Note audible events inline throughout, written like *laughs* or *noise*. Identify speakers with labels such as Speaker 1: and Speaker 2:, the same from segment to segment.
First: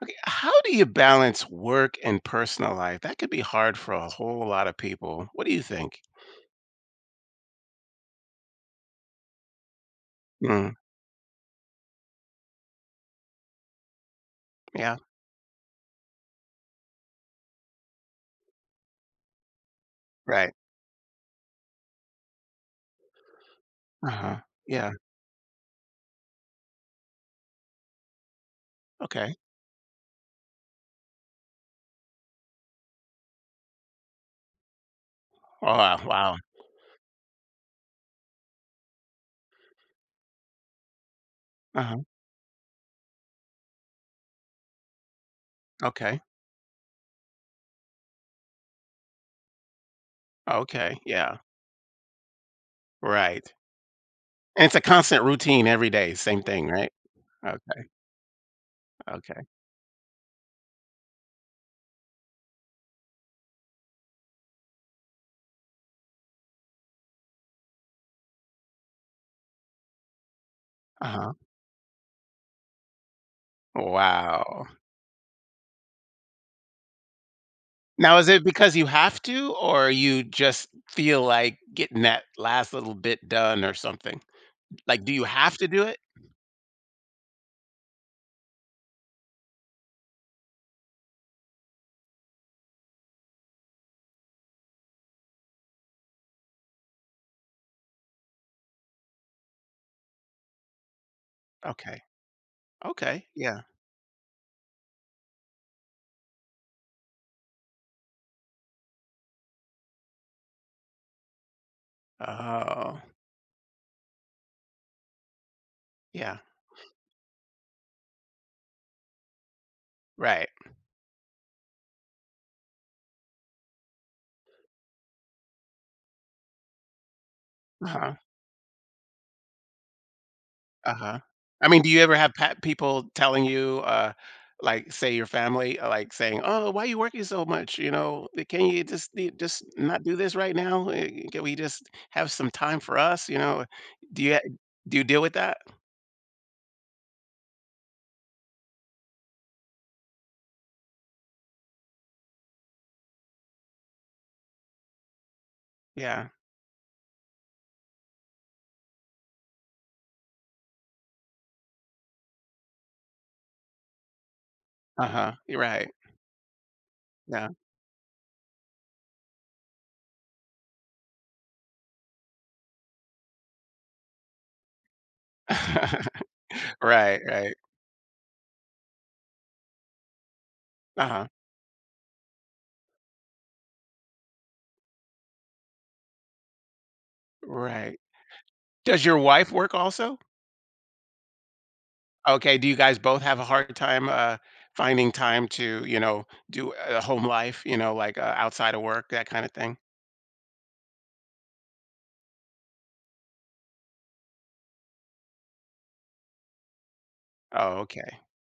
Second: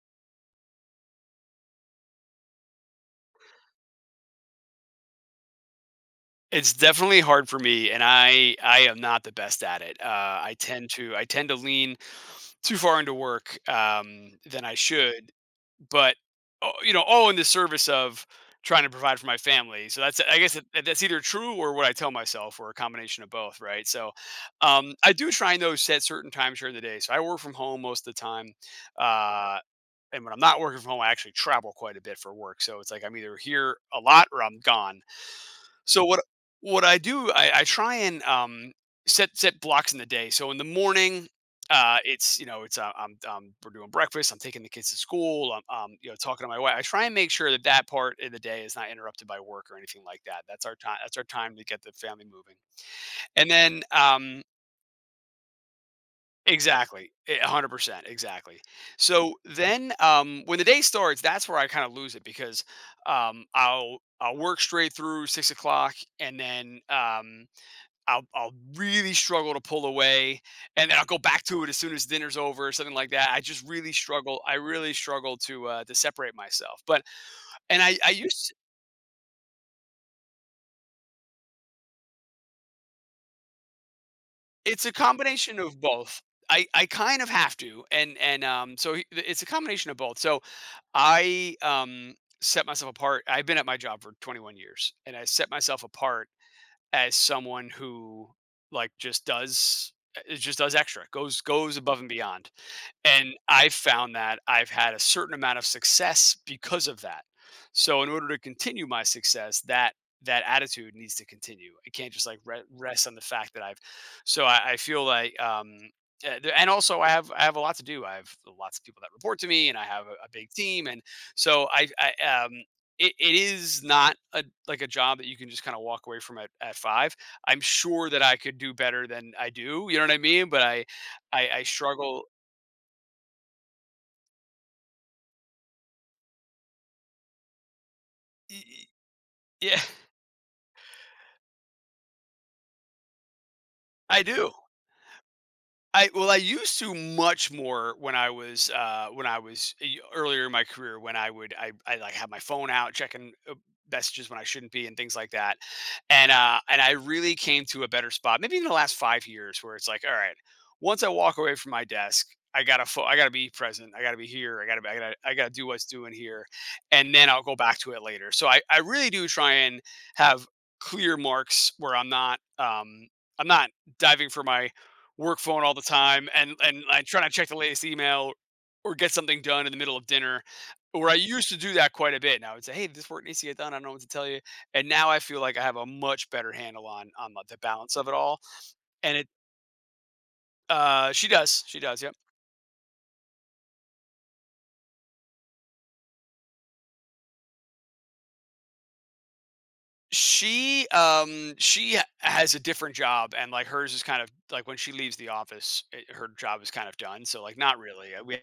Speaker 1: Okay, how do you balance work and personal life? That could be hard for a whole lot of people. What do you think?
Speaker 2: It's definitely hard for me, and I am not the best at it. I
Speaker 1: Mm,
Speaker 2: tend to I tend to lean too far into work than I
Speaker 1: yeah,
Speaker 2: should, but oh, you know, all in the service of trying to provide for my family. So that's I guess
Speaker 1: right.
Speaker 2: that's either true or what I tell myself, or a combination of both, right? So
Speaker 1: Uh-huh. Yeah.
Speaker 2: I do try and though set certain times during the day. So I work from home most of the time.
Speaker 1: Okay.
Speaker 2: Uh, and when I'm not working from home, I actually travel quite a bit for work. So it's like I'm either here a lot or I'm gone.
Speaker 1: Oh, wow.
Speaker 2: So what
Speaker 1: Wow.
Speaker 2: what I do, I try and set blocks in the day. So in the morning,
Speaker 1: Uh-huh.
Speaker 2: it's it's I'm, we're doing breakfast. I'm taking the kids to school. I'm
Speaker 1: Okay.
Speaker 2: talking to my wife. I try and make sure that that part of the day is not interrupted by work or anything like that. That's our
Speaker 1: Okay.
Speaker 2: time. That's our
Speaker 1: Yeah.
Speaker 2: time to get the family moving. And
Speaker 1: Right.
Speaker 2: then
Speaker 1: And it's a constant routine every day. Same thing, right?
Speaker 2: exactly, one hundred
Speaker 1: Okay.
Speaker 2: percent, exactly. So
Speaker 1: Okay.
Speaker 2: then when the day starts, that's where I kind of lose it because I'll work straight through 6 o'clock, and then I'll really struggle to pull away, and then I'll go
Speaker 1: Uh-huh.
Speaker 2: back to it as soon as dinner's over or something like that. I just really struggle. I
Speaker 1: Wow.
Speaker 2: really struggle to separate myself. But and I
Speaker 1: Now, is it
Speaker 2: used
Speaker 1: because you have to, or you just feel like getting that last little bit done or something?
Speaker 2: it's a
Speaker 1: Like, do you have
Speaker 2: combination
Speaker 1: to
Speaker 2: of
Speaker 1: do it?
Speaker 2: both. I kind of have to, and it's a combination of both. So I set myself apart. I've been at my job for 21 years, and I set myself apart as someone who like just does it just does extra goes above
Speaker 1: Okay.
Speaker 2: and beyond.
Speaker 1: Okay.
Speaker 2: And
Speaker 1: Yeah.
Speaker 2: I've found that I've had a certain amount of success because of that. So in order to continue my success, that attitude needs to continue. I can't just like
Speaker 1: Oh,
Speaker 2: rest on the fact that I've. So I feel like,
Speaker 1: yeah.
Speaker 2: and also I have a lot to do. I have lots of people that report to me, and I have a
Speaker 1: Right.
Speaker 2: big team, and so it is not a like a job that you can just kind of walk away from at five. I'm sure
Speaker 1: Uh-huh.
Speaker 2: that I could do better than I do. You know what I mean? But I
Speaker 1: Uh-huh.
Speaker 2: I, I
Speaker 1: I mean, do you ever
Speaker 2: struggle.
Speaker 1: have pat people telling you, like, say your family, like, saying, "Oh, why you working so much?" You know, Can you just
Speaker 2: Yeah,
Speaker 1: not do this right now? Can we just have some time for us?" You know,
Speaker 2: *laughs*
Speaker 1: do
Speaker 2: I
Speaker 1: you
Speaker 2: do.
Speaker 1: do you deal with that?
Speaker 2: I well, I used to much more when I was earlier in my career when I would I like have my phone out checking messages when I shouldn't be and things like that,
Speaker 1: Yeah.
Speaker 2: and I really came to a better spot maybe in the last five years where it's like all right once I walk away from my desk I gotta I gotta be present I gotta be here I gotta be,
Speaker 1: Uh-huh.
Speaker 2: I gotta
Speaker 1: You're
Speaker 2: do what's
Speaker 1: right.
Speaker 2: doing here and then I'll
Speaker 1: Yeah.
Speaker 2: go back to it later so I really do try and have clear marks where I'm not I'm not diving for my work phone all the time
Speaker 1: *laughs*
Speaker 2: and I try
Speaker 1: Right,
Speaker 2: not to check
Speaker 1: right.
Speaker 2: the latest email or get something done in the middle of dinner. Where I
Speaker 1: Uh-huh.
Speaker 2: used to do that quite a bit. And I would say, hey, this work needs to get done. I don't know what to tell you. And now I feel like I have a much better handle on like, the balance
Speaker 1: Right.
Speaker 2: of it all.
Speaker 1: Does
Speaker 2: And
Speaker 1: your
Speaker 2: it
Speaker 1: wife work also?
Speaker 2: she does. She does, yep.
Speaker 1: Okay, do you guys both have a hard time, finding time to, do a home life, like, outside of work, that kinda thing?
Speaker 2: She has a different job and like hers is kind of like when she leaves the office, it, her job is kind of done. So like not
Speaker 1: Oh,
Speaker 2: really.
Speaker 1: okay.
Speaker 2: We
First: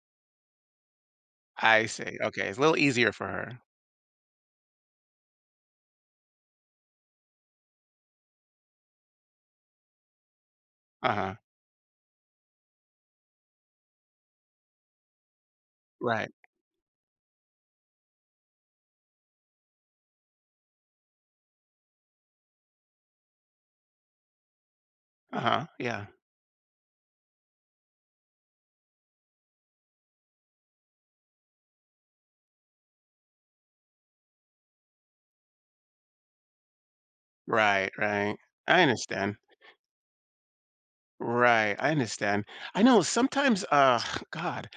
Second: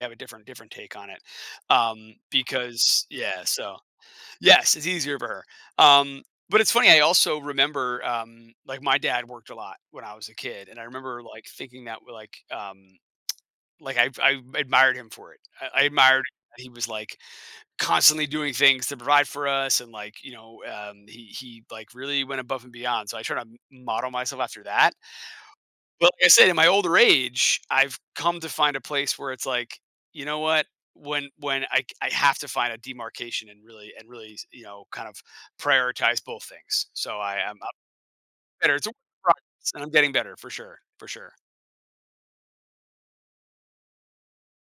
Speaker 2: have a different take on it.
Speaker 1: I see, okay, it's a little
Speaker 2: Because
Speaker 1: easier for
Speaker 2: yeah,
Speaker 1: her.
Speaker 2: so yes, it's easier for her. Um, but it's funny. I also remember, like my dad worked a lot when I was a kid, and I remember
Speaker 1: Uh-huh.
Speaker 2: like thinking that like I admired him for it. I admired
Speaker 1: Right.
Speaker 2: that he was like constantly doing things to provide for us, and like you know he like really went above and beyond. So I try to model myself after that.
Speaker 1: Uh-huh, yeah.
Speaker 2: Well, like I said, in my older age, I've come to find a place where it's like, you know what? When I have to find a demarcation and really you know kind of prioritize both things. So I'm
Speaker 1: Right, right.
Speaker 2: better.
Speaker 1: I
Speaker 2: It's a work in
Speaker 1: understand.
Speaker 2: progress, and I'm getting better for sure, for sure.
Speaker 1: Right, I understand. I know sometimes, *sighs* God.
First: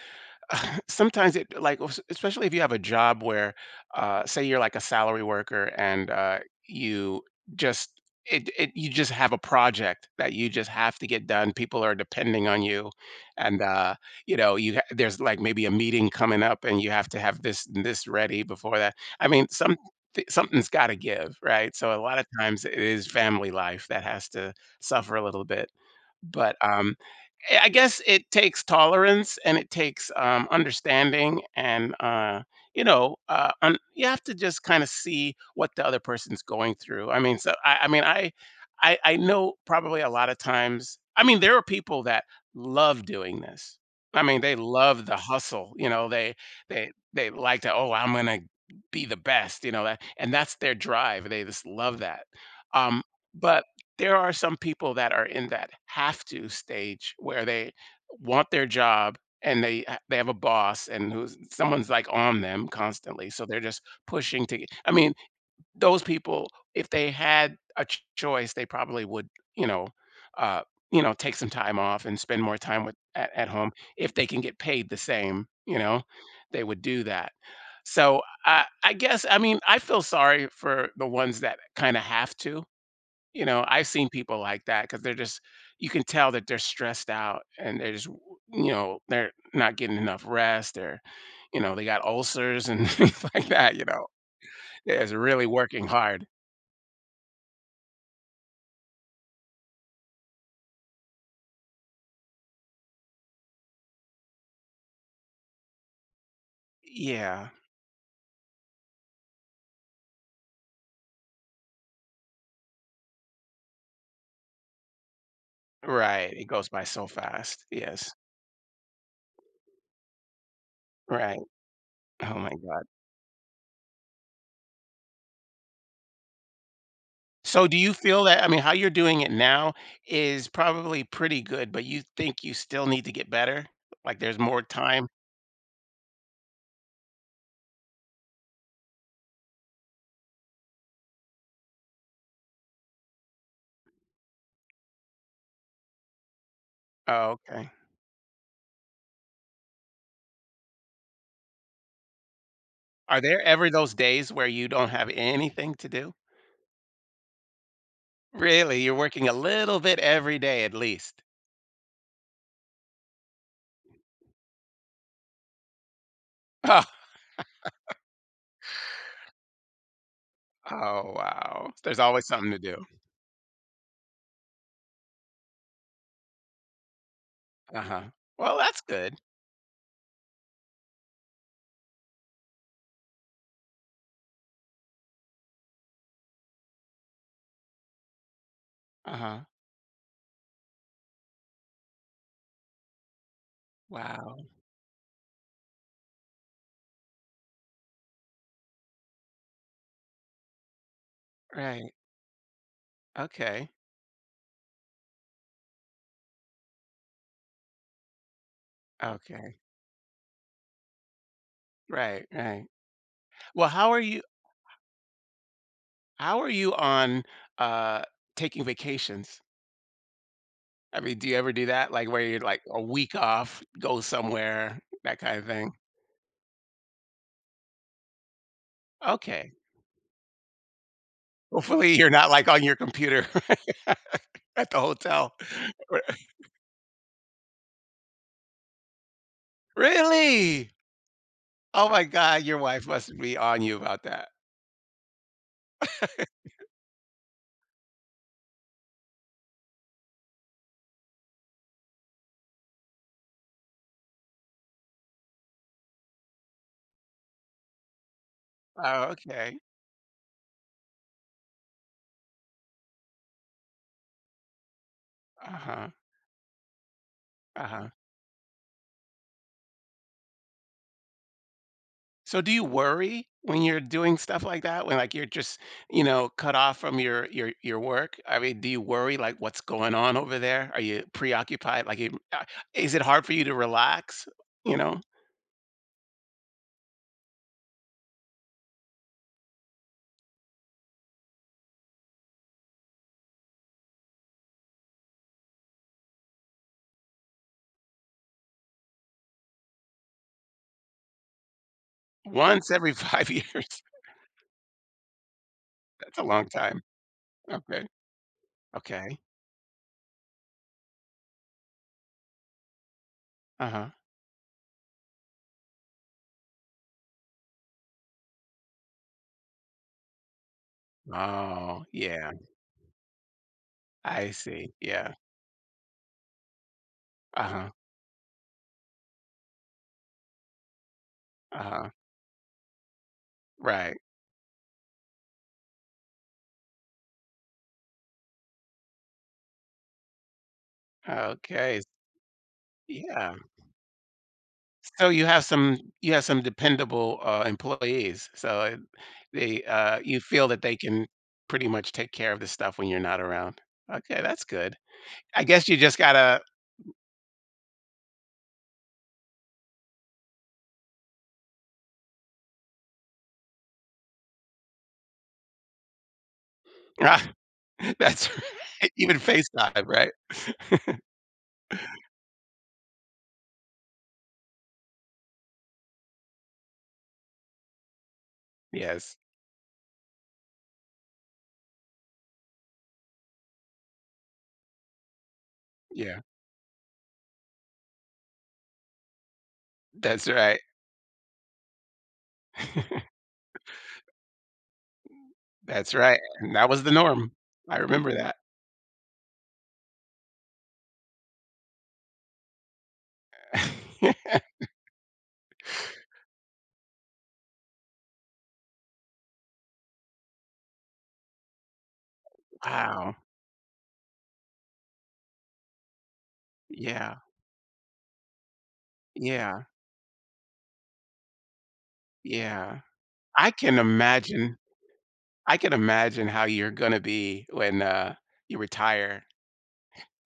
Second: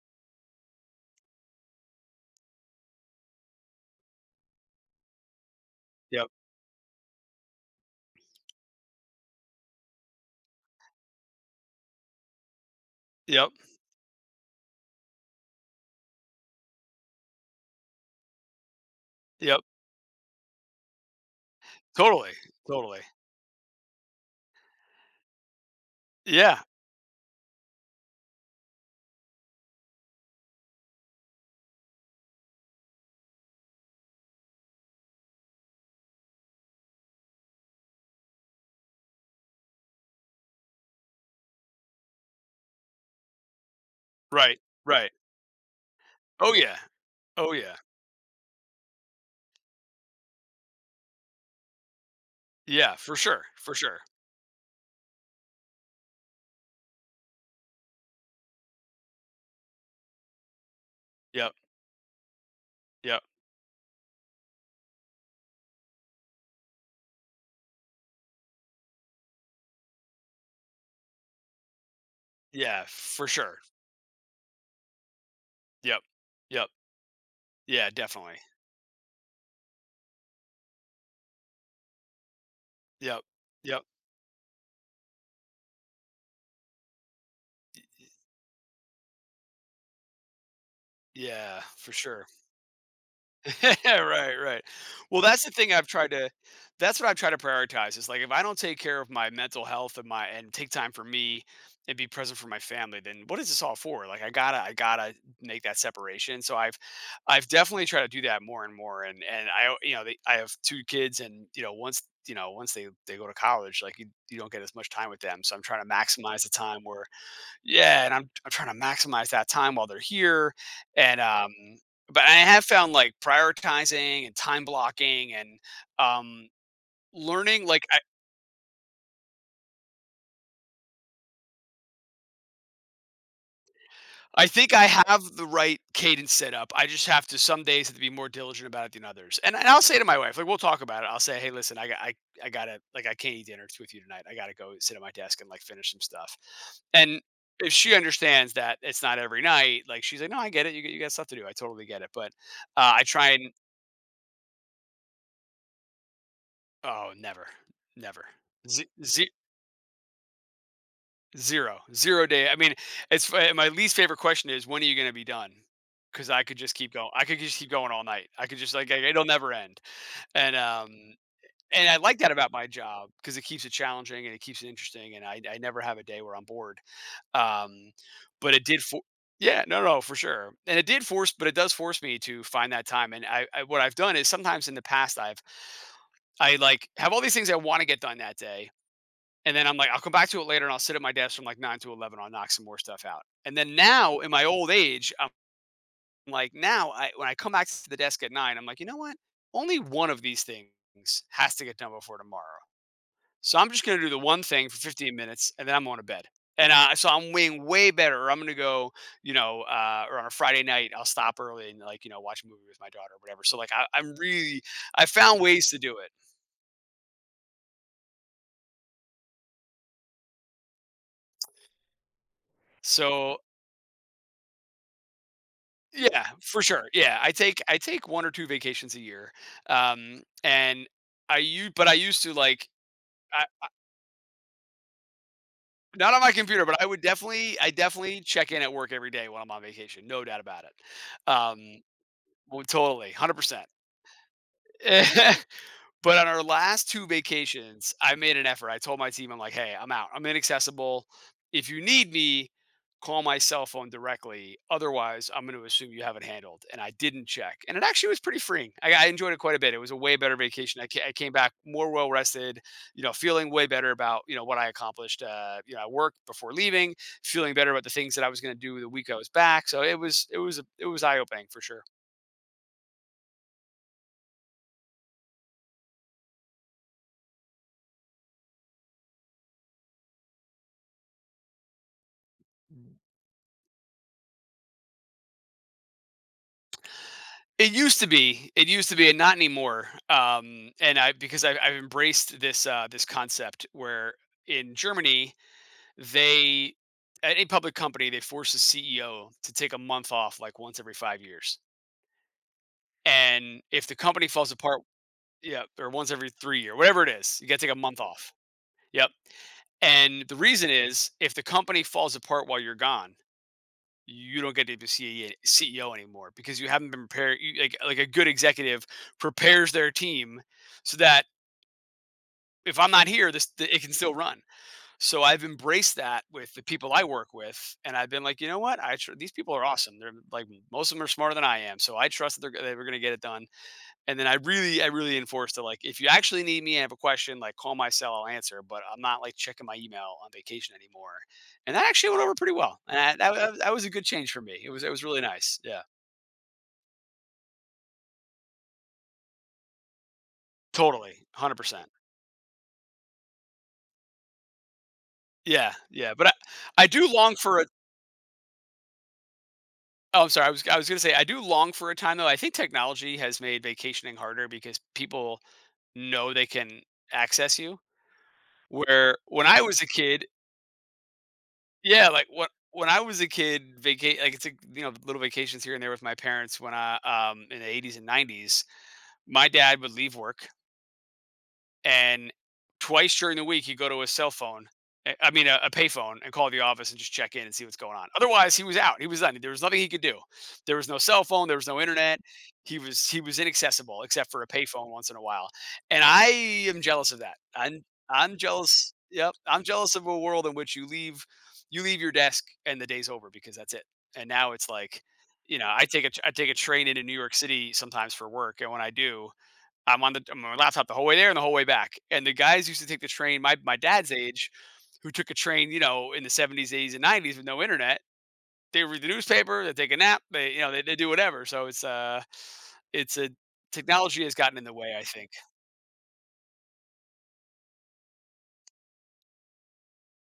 Speaker 1: *laughs* Sometimes it like especially if you have a job where say you're like a salary worker and
Speaker 2: Yep,
Speaker 1: you just it you just have a project that you just have to get done. People are depending on you,
Speaker 2: yep,
Speaker 1: and you know you there's like maybe a meeting coming up and you have to have this and this ready before that. i mean
Speaker 2: yep.
Speaker 1: some Something's got to give, right? So a lot of
Speaker 2: Totally,
Speaker 1: times it
Speaker 2: totally.
Speaker 1: is family life that has to suffer a little bit, but
Speaker 2: Yeah.
Speaker 1: I guess it takes tolerance and it takes, understanding, and, you have to just kinda see what the other person's going through. I mean, so I mean, I know probably a lot of times. I mean, there are people that love doing this. I mean, they
Speaker 2: Right.
Speaker 1: love
Speaker 2: Right.
Speaker 1: the hustle, you know, they
Speaker 2: Oh yeah.
Speaker 1: they they
Speaker 2: Oh
Speaker 1: like to,
Speaker 2: yeah.
Speaker 1: "Oh, I'm gonna be the best," you know, that and that's their drive, they just love that.
Speaker 2: Yeah.
Speaker 1: Um,
Speaker 2: For sure.
Speaker 1: but
Speaker 2: For sure.
Speaker 1: there are some people that are in that have to stage where they want their job, and they they have a boss and who's
Speaker 2: Yep.
Speaker 1: someone's like on them
Speaker 2: Yep.
Speaker 1: constantly, so they're just pushing to Those people, if they had a choice, they probably would, you know uh take some time off and spend more time
Speaker 2: Yeah.
Speaker 1: with
Speaker 2: For
Speaker 1: at
Speaker 2: sure.
Speaker 1: home if they can get paid the same, you know,
Speaker 2: Yep.
Speaker 1: they
Speaker 2: Yep.
Speaker 1: would do that.
Speaker 2: Yeah.
Speaker 1: So
Speaker 2: Definitely.
Speaker 1: I guess, I mean, I feel sorry for the ones that kind of have to,
Speaker 2: Yep.
Speaker 1: you know.
Speaker 2: Yep.
Speaker 1: I've seen people like that because 'cause they're just, you can tell that they're stressed out and they're just, w you know, they're not getting enough rest, or, you
Speaker 2: Yeah.
Speaker 1: know, they
Speaker 2: For
Speaker 1: got
Speaker 2: sure.
Speaker 1: ulcers and *laughs* things like that, you
Speaker 2: *laughs*
Speaker 1: know?
Speaker 2: Right, right.
Speaker 1: It's
Speaker 2: Well, that's
Speaker 1: really
Speaker 2: the thing
Speaker 1: working
Speaker 2: I've tried
Speaker 1: hard.
Speaker 2: to prioritize is like if I don't take care of my mental health and my and take time for me and be present for my family, then what is this all for? Like I gotta make that separation. So I've
Speaker 1: Yeah,
Speaker 2: definitely tried to do that more and more. And I you know, they, I have two kids and you know, once they go to college, like you don't get as much time with them. So I'm trying to
Speaker 1: right,
Speaker 2: maximize
Speaker 1: it
Speaker 2: the
Speaker 1: goes
Speaker 2: time
Speaker 1: by so
Speaker 2: where
Speaker 1: fast,
Speaker 2: yeah,
Speaker 1: yes,
Speaker 2: and I'm trying to maximize that time while they're here, and,
Speaker 1: right,
Speaker 2: but I
Speaker 1: oh my
Speaker 2: have
Speaker 1: god.
Speaker 2: found, like, prioritizing and time blocking and, um,
Speaker 1: So
Speaker 2: learning,
Speaker 1: do
Speaker 2: like,
Speaker 1: you
Speaker 2: I
Speaker 1: feel that, I mean, how you're doing it now is probably pretty good, but you think you still need to get better? Like, there's
Speaker 2: I
Speaker 1: more
Speaker 2: think I
Speaker 1: time?
Speaker 2: have the right cadence set up, I just have to some days have to be more diligent about it than others, and I'll say to my wife, like, we'll talk about it, I'll say, "Hey, listen, I got I gotta like, I can't eat dinner with you tonight, I gotta go sit at my desk and, like, finish some stuff," and
Speaker 1: Oh, okay.
Speaker 2: if she understands that it's not every night, like, she's like, "No, I get it, you got stuff to do, I totally get it," but, I
Speaker 1: Are
Speaker 2: try
Speaker 1: there
Speaker 2: and
Speaker 1: ever those days where you don't have anything to do?
Speaker 2: oh, never, never.
Speaker 1: Really?
Speaker 2: Ze
Speaker 1: You're working a
Speaker 2: ze
Speaker 1: little bit every day at least?
Speaker 2: zero, zero day. I mean, it's f my least favorite question is, "When are you gonna be done? Because I could just
Speaker 1: Oh,
Speaker 2: keep going. I could just keep going all night. I could just like, I it'll never end, and, um,
Speaker 1: oh, wow. So
Speaker 2: and I
Speaker 1: there's
Speaker 2: like
Speaker 1: always
Speaker 2: that about
Speaker 1: something to
Speaker 2: my
Speaker 1: do.
Speaker 2: job because it keeps it challenging and it keeps it interesting, and I never have a day where I'm bored, um,
Speaker 1: Uh-huh.
Speaker 2: but
Speaker 1: Well,
Speaker 2: it
Speaker 1: that's
Speaker 2: did for
Speaker 1: good.
Speaker 2: yeah, no, no, for sure, and it did force but it does force me to find that time, and I what I've done is sometimes in the past, I've like, have all these things I wanna get done that day.
Speaker 1: Uh-huh.
Speaker 2: And then I'm like, I'll come back to it later and I'll sit at my desk from like nine to 11. I'll knock some more stuff out. And then now in my
Speaker 1: Wow.
Speaker 2: old age, I'm like, now when I come back to the desk at nine, I'm like, you know what? Only one of these things has to get done
Speaker 1: Right.
Speaker 2: before tomorrow. So
Speaker 1: Okay.
Speaker 2: I'm just going to do the one thing for 15 minutes and then I'm going to bed. And so I'm weighing way better. Or I'm going to go, you
Speaker 1: Okay.
Speaker 2: know, or on a Friday night, I'll stop early and like, you know,
Speaker 1: Right,
Speaker 2: watch a movie
Speaker 1: right.
Speaker 2: with my daughter or whatever. So
Speaker 1: Well,
Speaker 2: like,
Speaker 1: how are
Speaker 2: I'm
Speaker 1: you
Speaker 2: really, I found ways to do it.
Speaker 1: how are you on, uh, taking vacations? I mean, do you ever do that? Like, where you're, like, a week
Speaker 2: So
Speaker 1: off, go somewhere, that kind of thing?
Speaker 2: yeah, for sure. Yeah, I take 1 or 2 vacations a year.
Speaker 1: Okay.
Speaker 2: And I use. But I
Speaker 1: Hopefully, you're
Speaker 2: used
Speaker 1: not,
Speaker 2: to,
Speaker 1: like, on
Speaker 2: like
Speaker 1: your computer
Speaker 2: I
Speaker 1: *laughs* at the hotel.
Speaker 2: not on my computer, but I would definitely I definitely check in at work every day when I'm on
Speaker 1: *laughs*
Speaker 2: vacation, no doubt about
Speaker 1: Really?
Speaker 2: it. Um,
Speaker 1: Oh my god, your
Speaker 2: well,
Speaker 1: wife
Speaker 2: totally,
Speaker 1: must be on
Speaker 2: 100%.
Speaker 1: you about that.
Speaker 2: *laughs* But on our last 2 vacations, I made an effort. I told my team, I'm like, "Hey, I'm out. I'm inaccessible. If you need me, call my cell phone directly. Otherwise, I'm gonna assume you have it handled." And I didn't check. And it actually was pretty freeing. I
Speaker 1: Oh,
Speaker 2: enjoyed it quite
Speaker 1: okay.
Speaker 2: a bit. It was a way better vacation. I came back more well rested, you know, feeling way better about, you know, what I accomplished, you know,
Speaker 1: Uh-huh,
Speaker 2: at work before leaving, feeling better about
Speaker 1: uh-huh.
Speaker 2: the things that I was gonna do the week I was back. So it was a it was eye opening for sure.
Speaker 1: So do you worry when you're doing stuff like that? When, like, you're just, you know, cut off from your work? I mean, do you worry, like, what's going on over there? Are you preoccupied? Like, you is it hard for you to relax, you know?
Speaker 2: It used to be, it used to be, and not anymore. And I because I've embraced this this concept where in Germany they at any public company they force the CEO to take a month off like once every 5 years,
Speaker 1: Once every 5 *laughs*
Speaker 2: and
Speaker 1: years.
Speaker 2: if the company falls apart, yeah, or once
Speaker 1: That's a
Speaker 2: every
Speaker 1: long
Speaker 2: 3 year,
Speaker 1: time.
Speaker 2: whatever it is, you got to take a
Speaker 1: Okay.
Speaker 2: month off. Yep.
Speaker 1: Okay.
Speaker 2: And the reason is if the company falls apart while you're gone,
Speaker 1: Uh-huh.
Speaker 2: you don't get to be CEO anymore because you haven't been prepared. Like a good executive prepares their team so that
Speaker 1: Oh, yeah.
Speaker 2: if I'm not here, it can still
Speaker 1: I
Speaker 2: run.
Speaker 1: see. Yeah.
Speaker 2: So I've embraced that with the people I work
Speaker 1: Uh-huh,
Speaker 2: with, and I've been like, you know what? These people are awesome. They're like most of them are smarter than I am,
Speaker 1: uh-huh.
Speaker 2: so I trust that that we're going to get it done.
Speaker 1: Right.
Speaker 2: And then I really enforced it. Like, if you actually need me and have a question, like call my cell, I'll answer. But I'm not like checking my email on vacation anymore. And
Speaker 1: Okay.
Speaker 2: that actually went over pretty well. And I,
Speaker 1: Yeah.
Speaker 2: that, that that was a good change for me. It was
Speaker 1: So
Speaker 2: really
Speaker 1: you have
Speaker 2: nice.
Speaker 1: some,
Speaker 2: Yeah,
Speaker 1: you have some dependable, employees, so, they, you feel that they can
Speaker 2: totally, hundred
Speaker 1: pretty
Speaker 2: percent.
Speaker 1: much take care of the stuff when you're not around. Okay, that's good. I guess
Speaker 2: Yeah,
Speaker 1: you just
Speaker 2: yeah. But
Speaker 1: gotta
Speaker 2: I do long for a. Oh, I'm sorry. I was gonna say I do long for a time though. I think technology has made vacationing harder because people know they can
Speaker 1: *laughs*
Speaker 2: access you.
Speaker 1: that's right, *laughs*
Speaker 2: Where
Speaker 1: even
Speaker 2: when I was
Speaker 1: FaceTime,
Speaker 2: a
Speaker 1: right?
Speaker 2: kid, yeah, like what when I was a kid, like it's a, you know, little vacations here and there with my parents when I in the 80s and 90s,
Speaker 1: Yes.
Speaker 2: my dad would leave work and twice during the week he'd go to his cell phone a payphone
Speaker 1: Yeah.
Speaker 2: and call the office and just check in and see what's going on. Otherwise he was out, he was done, there was nothing he could do.
Speaker 1: That's right.
Speaker 2: There was no cell phone, there was no internet. He was he was inaccessible except for a payphone once in a while.
Speaker 1: That's
Speaker 2: And
Speaker 1: right,
Speaker 2: I
Speaker 1: and that
Speaker 2: am
Speaker 1: was the
Speaker 2: jealous of
Speaker 1: norm.
Speaker 2: that.
Speaker 1: I
Speaker 2: i'm
Speaker 1: remember that.
Speaker 2: i'm jealous, yep, I'm jealous of a world in which you leave your desk and the day's over because that's it. And
Speaker 1: *laughs*
Speaker 2: now it's like, you know, I take a train into New York City sometimes for work, and when I do, I'm on my laptop the whole way there and the whole way back. And the guys used to take the
Speaker 1: Wow.
Speaker 2: train, my dad's age, who took a train, you know, in the 70s, 80s, and
Speaker 1: Yeah.
Speaker 2: 90s with no internet. They read the
Speaker 1: Yeah.
Speaker 2: newspaper, they take a nap, they they do whatever. So
Speaker 1: Yeah.
Speaker 2: it's a
Speaker 1: I can
Speaker 2: technology has
Speaker 1: imagine
Speaker 2: gotten in the way, I think.
Speaker 1: I can imagine how you're gonna be when, you retire.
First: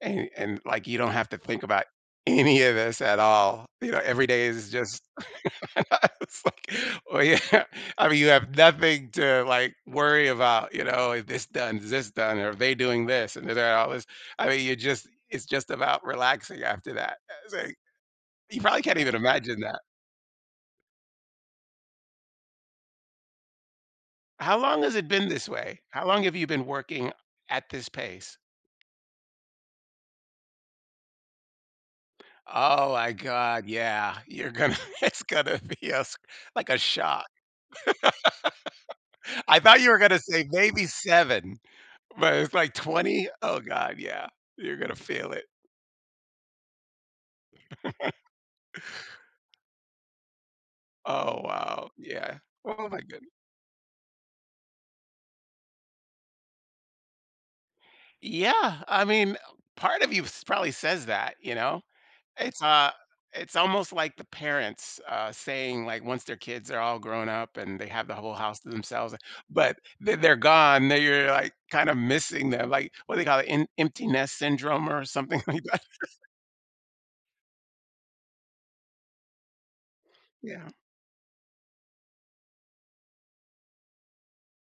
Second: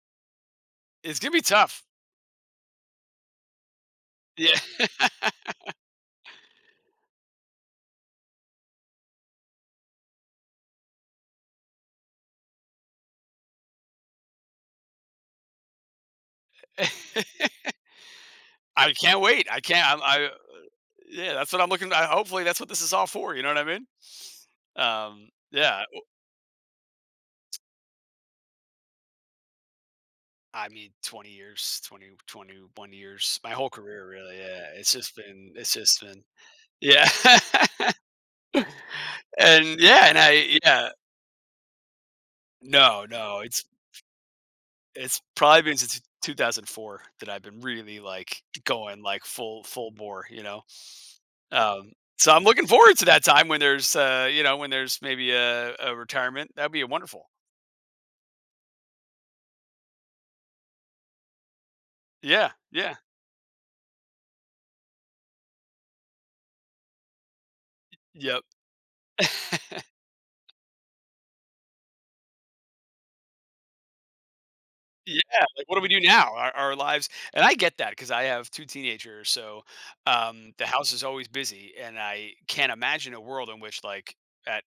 Speaker 1: And, like, you don't
Speaker 2: It's
Speaker 1: have
Speaker 2: gonna
Speaker 1: to
Speaker 2: be
Speaker 1: think
Speaker 2: tough.
Speaker 1: about *laughs* any of this at all. You know, every day
Speaker 2: Yeah.
Speaker 1: is
Speaker 2: *laughs*
Speaker 1: just *laughs* it's like, well, yeah, *laughs* I mean, you have nothing to, like, worry about, you know, "Is this done? Is this done? Or are they doing this?" And they're all this. I mean, you just, it's just about relaxing after that. It's like, you probably
Speaker 2: I
Speaker 1: can't even
Speaker 2: can't wait. I
Speaker 1: imagine that.
Speaker 2: can't I'm I Yeah, that's what I hopefully that's what this is all for, you know what I mean?
Speaker 1: How long has it been this way?
Speaker 2: Yeah,
Speaker 1: How long have you been working at this pace?
Speaker 2: I mean,
Speaker 1: Oh
Speaker 2: 21
Speaker 1: my
Speaker 2: years, my
Speaker 1: god,
Speaker 2: whole career,
Speaker 1: yeah.
Speaker 2: really.
Speaker 1: You're gonna *laughs* it's gonna
Speaker 2: It's
Speaker 1: be a
Speaker 2: just
Speaker 1: s
Speaker 2: been,
Speaker 1: like a
Speaker 2: yeah,
Speaker 1: shock.
Speaker 2: *laughs*
Speaker 1: I thought
Speaker 2: and
Speaker 1: you were gonna say maybe
Speaker 2: yeah,
Speaker 1: 7, but it's like 20?
Speaker 2: no,
Speaker 1: Oh god, yeah. You're gonna
Speaker 2: it's
Speaker 1: feel it.
Speaker 2: probably been since 2004 that I've been really like going like full bore, you know.
Speaker 1: Oh, wow,
Speaker 2: So
Speaker 1: yeah.
Speaker 2: I'm looking
Speaker 1: Oh
Speaker 2: forward
Speaker 1: my
Speaker 2: to
Speaker 1: good,
Speaker 2: that time when there's, you know, when there's maybe a retirement. That'd be wonderful.
Speaker 1: yeah, I mean, part of you s probably says that, you know?
Speaker 2: Yeah,
Speaker 1: It's, uh
Speaker 2: yeah,
Speaker 1: it's almost like the parents, saying, like, once their kids are all grown up and they have the whole
Speaker 2: yep.
Speaker 1: house to themselves, but
Speaker 2: *laughs*
Speaker 1: they're gone, then you're, like, kinda missing them, like, what do they call it, empty nest syndrome or
Speaker 2: Yeah,
Speaker 1: something *laughs* like
Speaker 2: like, what
Speaker 1: that?
Speaker 2: do we do now? Our lives, and I get that because I have two teenagers, so the
Speaker 1: Yeah.
Speaker 2: house is always busy, and I can't imagine a world in which, like, at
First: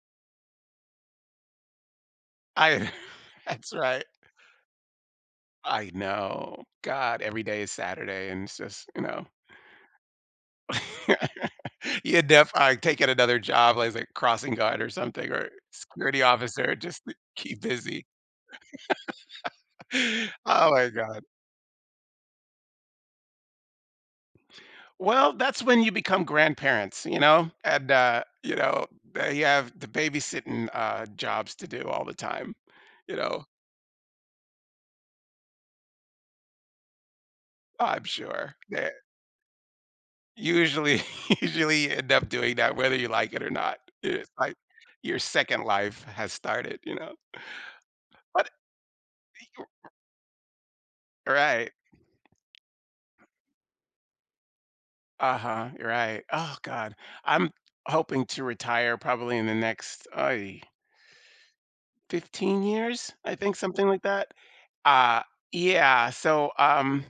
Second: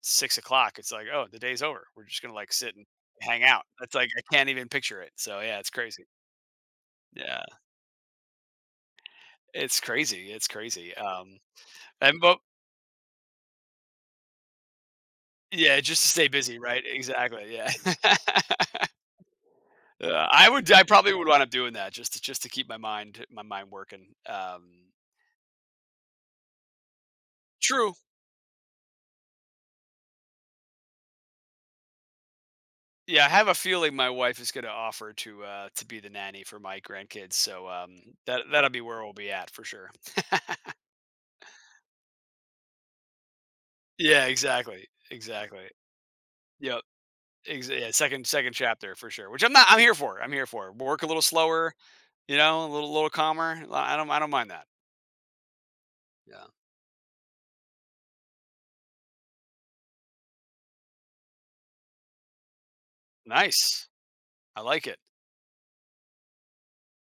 Speaker 2: 6 o'clock, it's like, oh, the day's over. We're just gonna like sit and
Speaker 1: I
Speaker 2: hang
Speaker 1: *laughs*
Speaker 2: out.
Speaker 1: that's
Speaker 2: That's
Speaker 1: right.
Speaker 2: like I can't even picture it. So yeah, it's
Speaker 1: I
Speaker 2: crazy.
Speaker 1: know. God, every
Speaker 2: Yeah,
Speaker 1: day is Saturday, and it's just, you know,
Speaker 2: it's crazy. It's crazy.
Speaker 1: *laughs*
Speaker 2: And
Speaker 1: you
Speaker 2: but
Speaker 1: def I take it another job, like, a crossing guard or something, or
Speaker 2: Yeah, just to
Speaker 1: security
Speaker 2: stay busy,
Speaker 1: officer,
Speaker 2: right?
Speaker 1: just to
Speaker 2: Exactly.
Speaker 1: keep
Speaker 2: Yeah.
Speaker 1: busy.
Speaker 2: *laughs*
Speaker 1: *laughs*
Speaker 2: I
Speaker 1: Oh
Speaker 2: would. I
Speaker 1: my
Speaker 2: probably
Speaker 1: god.
Speaker 2: would want to doing that just to keep my mind working.
Speaker 1: Well, that's when you become grandparents, you know, and,
Speaker 2: True.
Speaker 1: you have the babysitting, jobs to do all the time, you
Speaker 2: Yeah, I
Speaker 1: know,
Speaker 2: have a feeling my wife is going to offer to be the nanny for my grandkids, so
Speaker 1: I'm sure.
Speaker 2: that'll be
Speaker 1: That
Speaker 2: where we'll be at for sure.
Speaker 1: usually *laughs* usually you end up doing that whether you like it or not.
Speaker 2: Yeah,
Speaker 1: It's like
Speaker 2: exactly.
Speaker 1: your second
Speaker 2: Exactly.
Speaker 1: life has started,
Speaker 2: Yep.
Speaker 1: you know?
Speaker 2: Yeah, second chapter for sure. Which I'm not I'm here for. I'm here for. Work a little
Speaker 1: Right.
Speaker 2: slower, you know, a little calmer. I don't mind that.
Speaker 1: Uh-huh, you're right.
Speaker 2: Yeah.
Speaker 1: Oh god. I'm hoping to retire probably in the next, 15 years, I think, something
Speaker 2: Nice.
Speaker 1: like that.
Speaker 2: I like it.
Speaker 1: Uh, yeah, so,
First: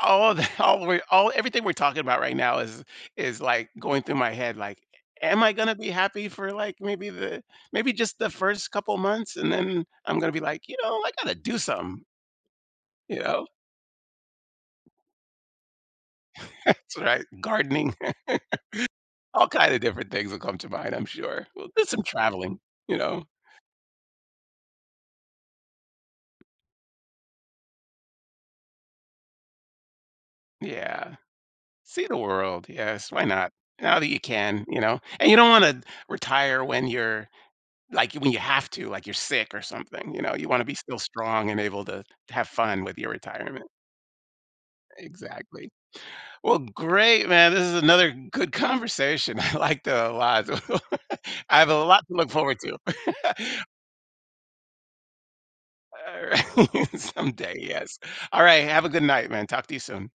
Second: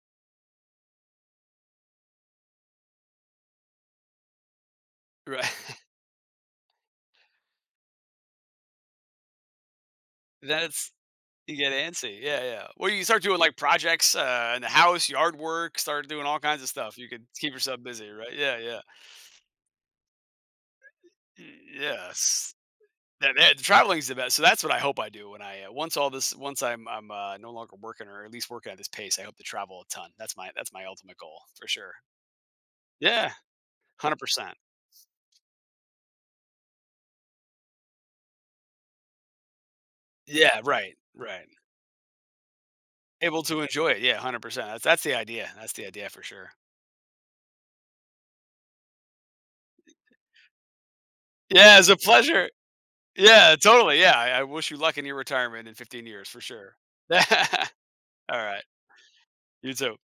Speaker 1: all the *laughs* all we all everything we're talking about right now is like, going through my head, like, "Am I gonna
Speaker 2: Right.
Speaker 1: be happy for, like, maybe just the first couple months?" And then I'm gonna be
Speaker 2: *laughs*
Speaker 1: like, "You
Speaker 2: That's
Speaker 1: know, I gotta
Speaker 2: You
Speaker 1: do
Speaker 2: get
Speaker 1: something."
Speaker 2: antsy. Yeah, yeah. Well, you
Speaker 1: You
Speaker 2: start doing
Speaker 1: know?
Speaker 2: like projects in the house, yard work, start doing all kinds
Speaker 1: *laughs*
Speaker 2: of
Speaker 1: That's
Speaker 2: stuff. You could
Speaker 1: right,
Speaker 2: keep yourself
Speaker 1: gardening.
Speaker 2: busy, right?
Speaker 1: *laughs*
Speaker 2: Yeah, yeah.
Speaker 1: All kind of different things will come to mind, I'm
Speaker 2: Y-
Speaker 1: sure. Well, there's some
Speaker 2: Yes.
Speaker 1: traveling, you know?
Speaker 2: That traveling's the best. So that's what I hope I do when I, once all this once I'm no longer working or at least working at this pace, I hope to travel a ton. That's my
Speaker 1: Yeah.
Speaker 2: ultimate goal for sure.
Speaker 1: See the world, yes, why
Speaker 2: Yeah,
Speaker 1: not? Now that you
Speaker 2: 100%.
Speaker 1: can, you know? And you don't wanna retire when you're like, when you have to, like, you're sick or something, you know? You
Speaker 2: Yeah,
Speaker 1: wanna be still
Speaker 2: right, right.
Speaker 1: strong and able to have fun with your
Speaker 2: Able to
Speaker 1: retirement.
Speaker 2: enjoy it. Yeah, 100%. That's the idea.
Speaker 1: Exactly.
Speaker 2: That's the idea for sure.
Speaker 1: Well, great, man, this is another good conversation. *laughs* I liked it a lot. *laughs* I have
Speaker 2: Yeah,
Speaker 1: a
Speaker 2: it's a
Speaker 1: lot to look
Speaker 2: pleasure.
Speaker 1: forward to.
Speaker 2: Yeah,
Speaker 1: *laughs*
Speaker 2: totally. Yeah, I wish you luck in your retirement in 15 years for sure.
Speaker 1: Alright, *laughs*
Speaker 2: *laughs* All
Speaker 1: someday, yes. Alright,
Speaker 2: right.
Speaker 1: have a good night, man. Talk to
Speaker 2: You
Speaker 1: you
Speaker 2: too.
Speaker 1: soon.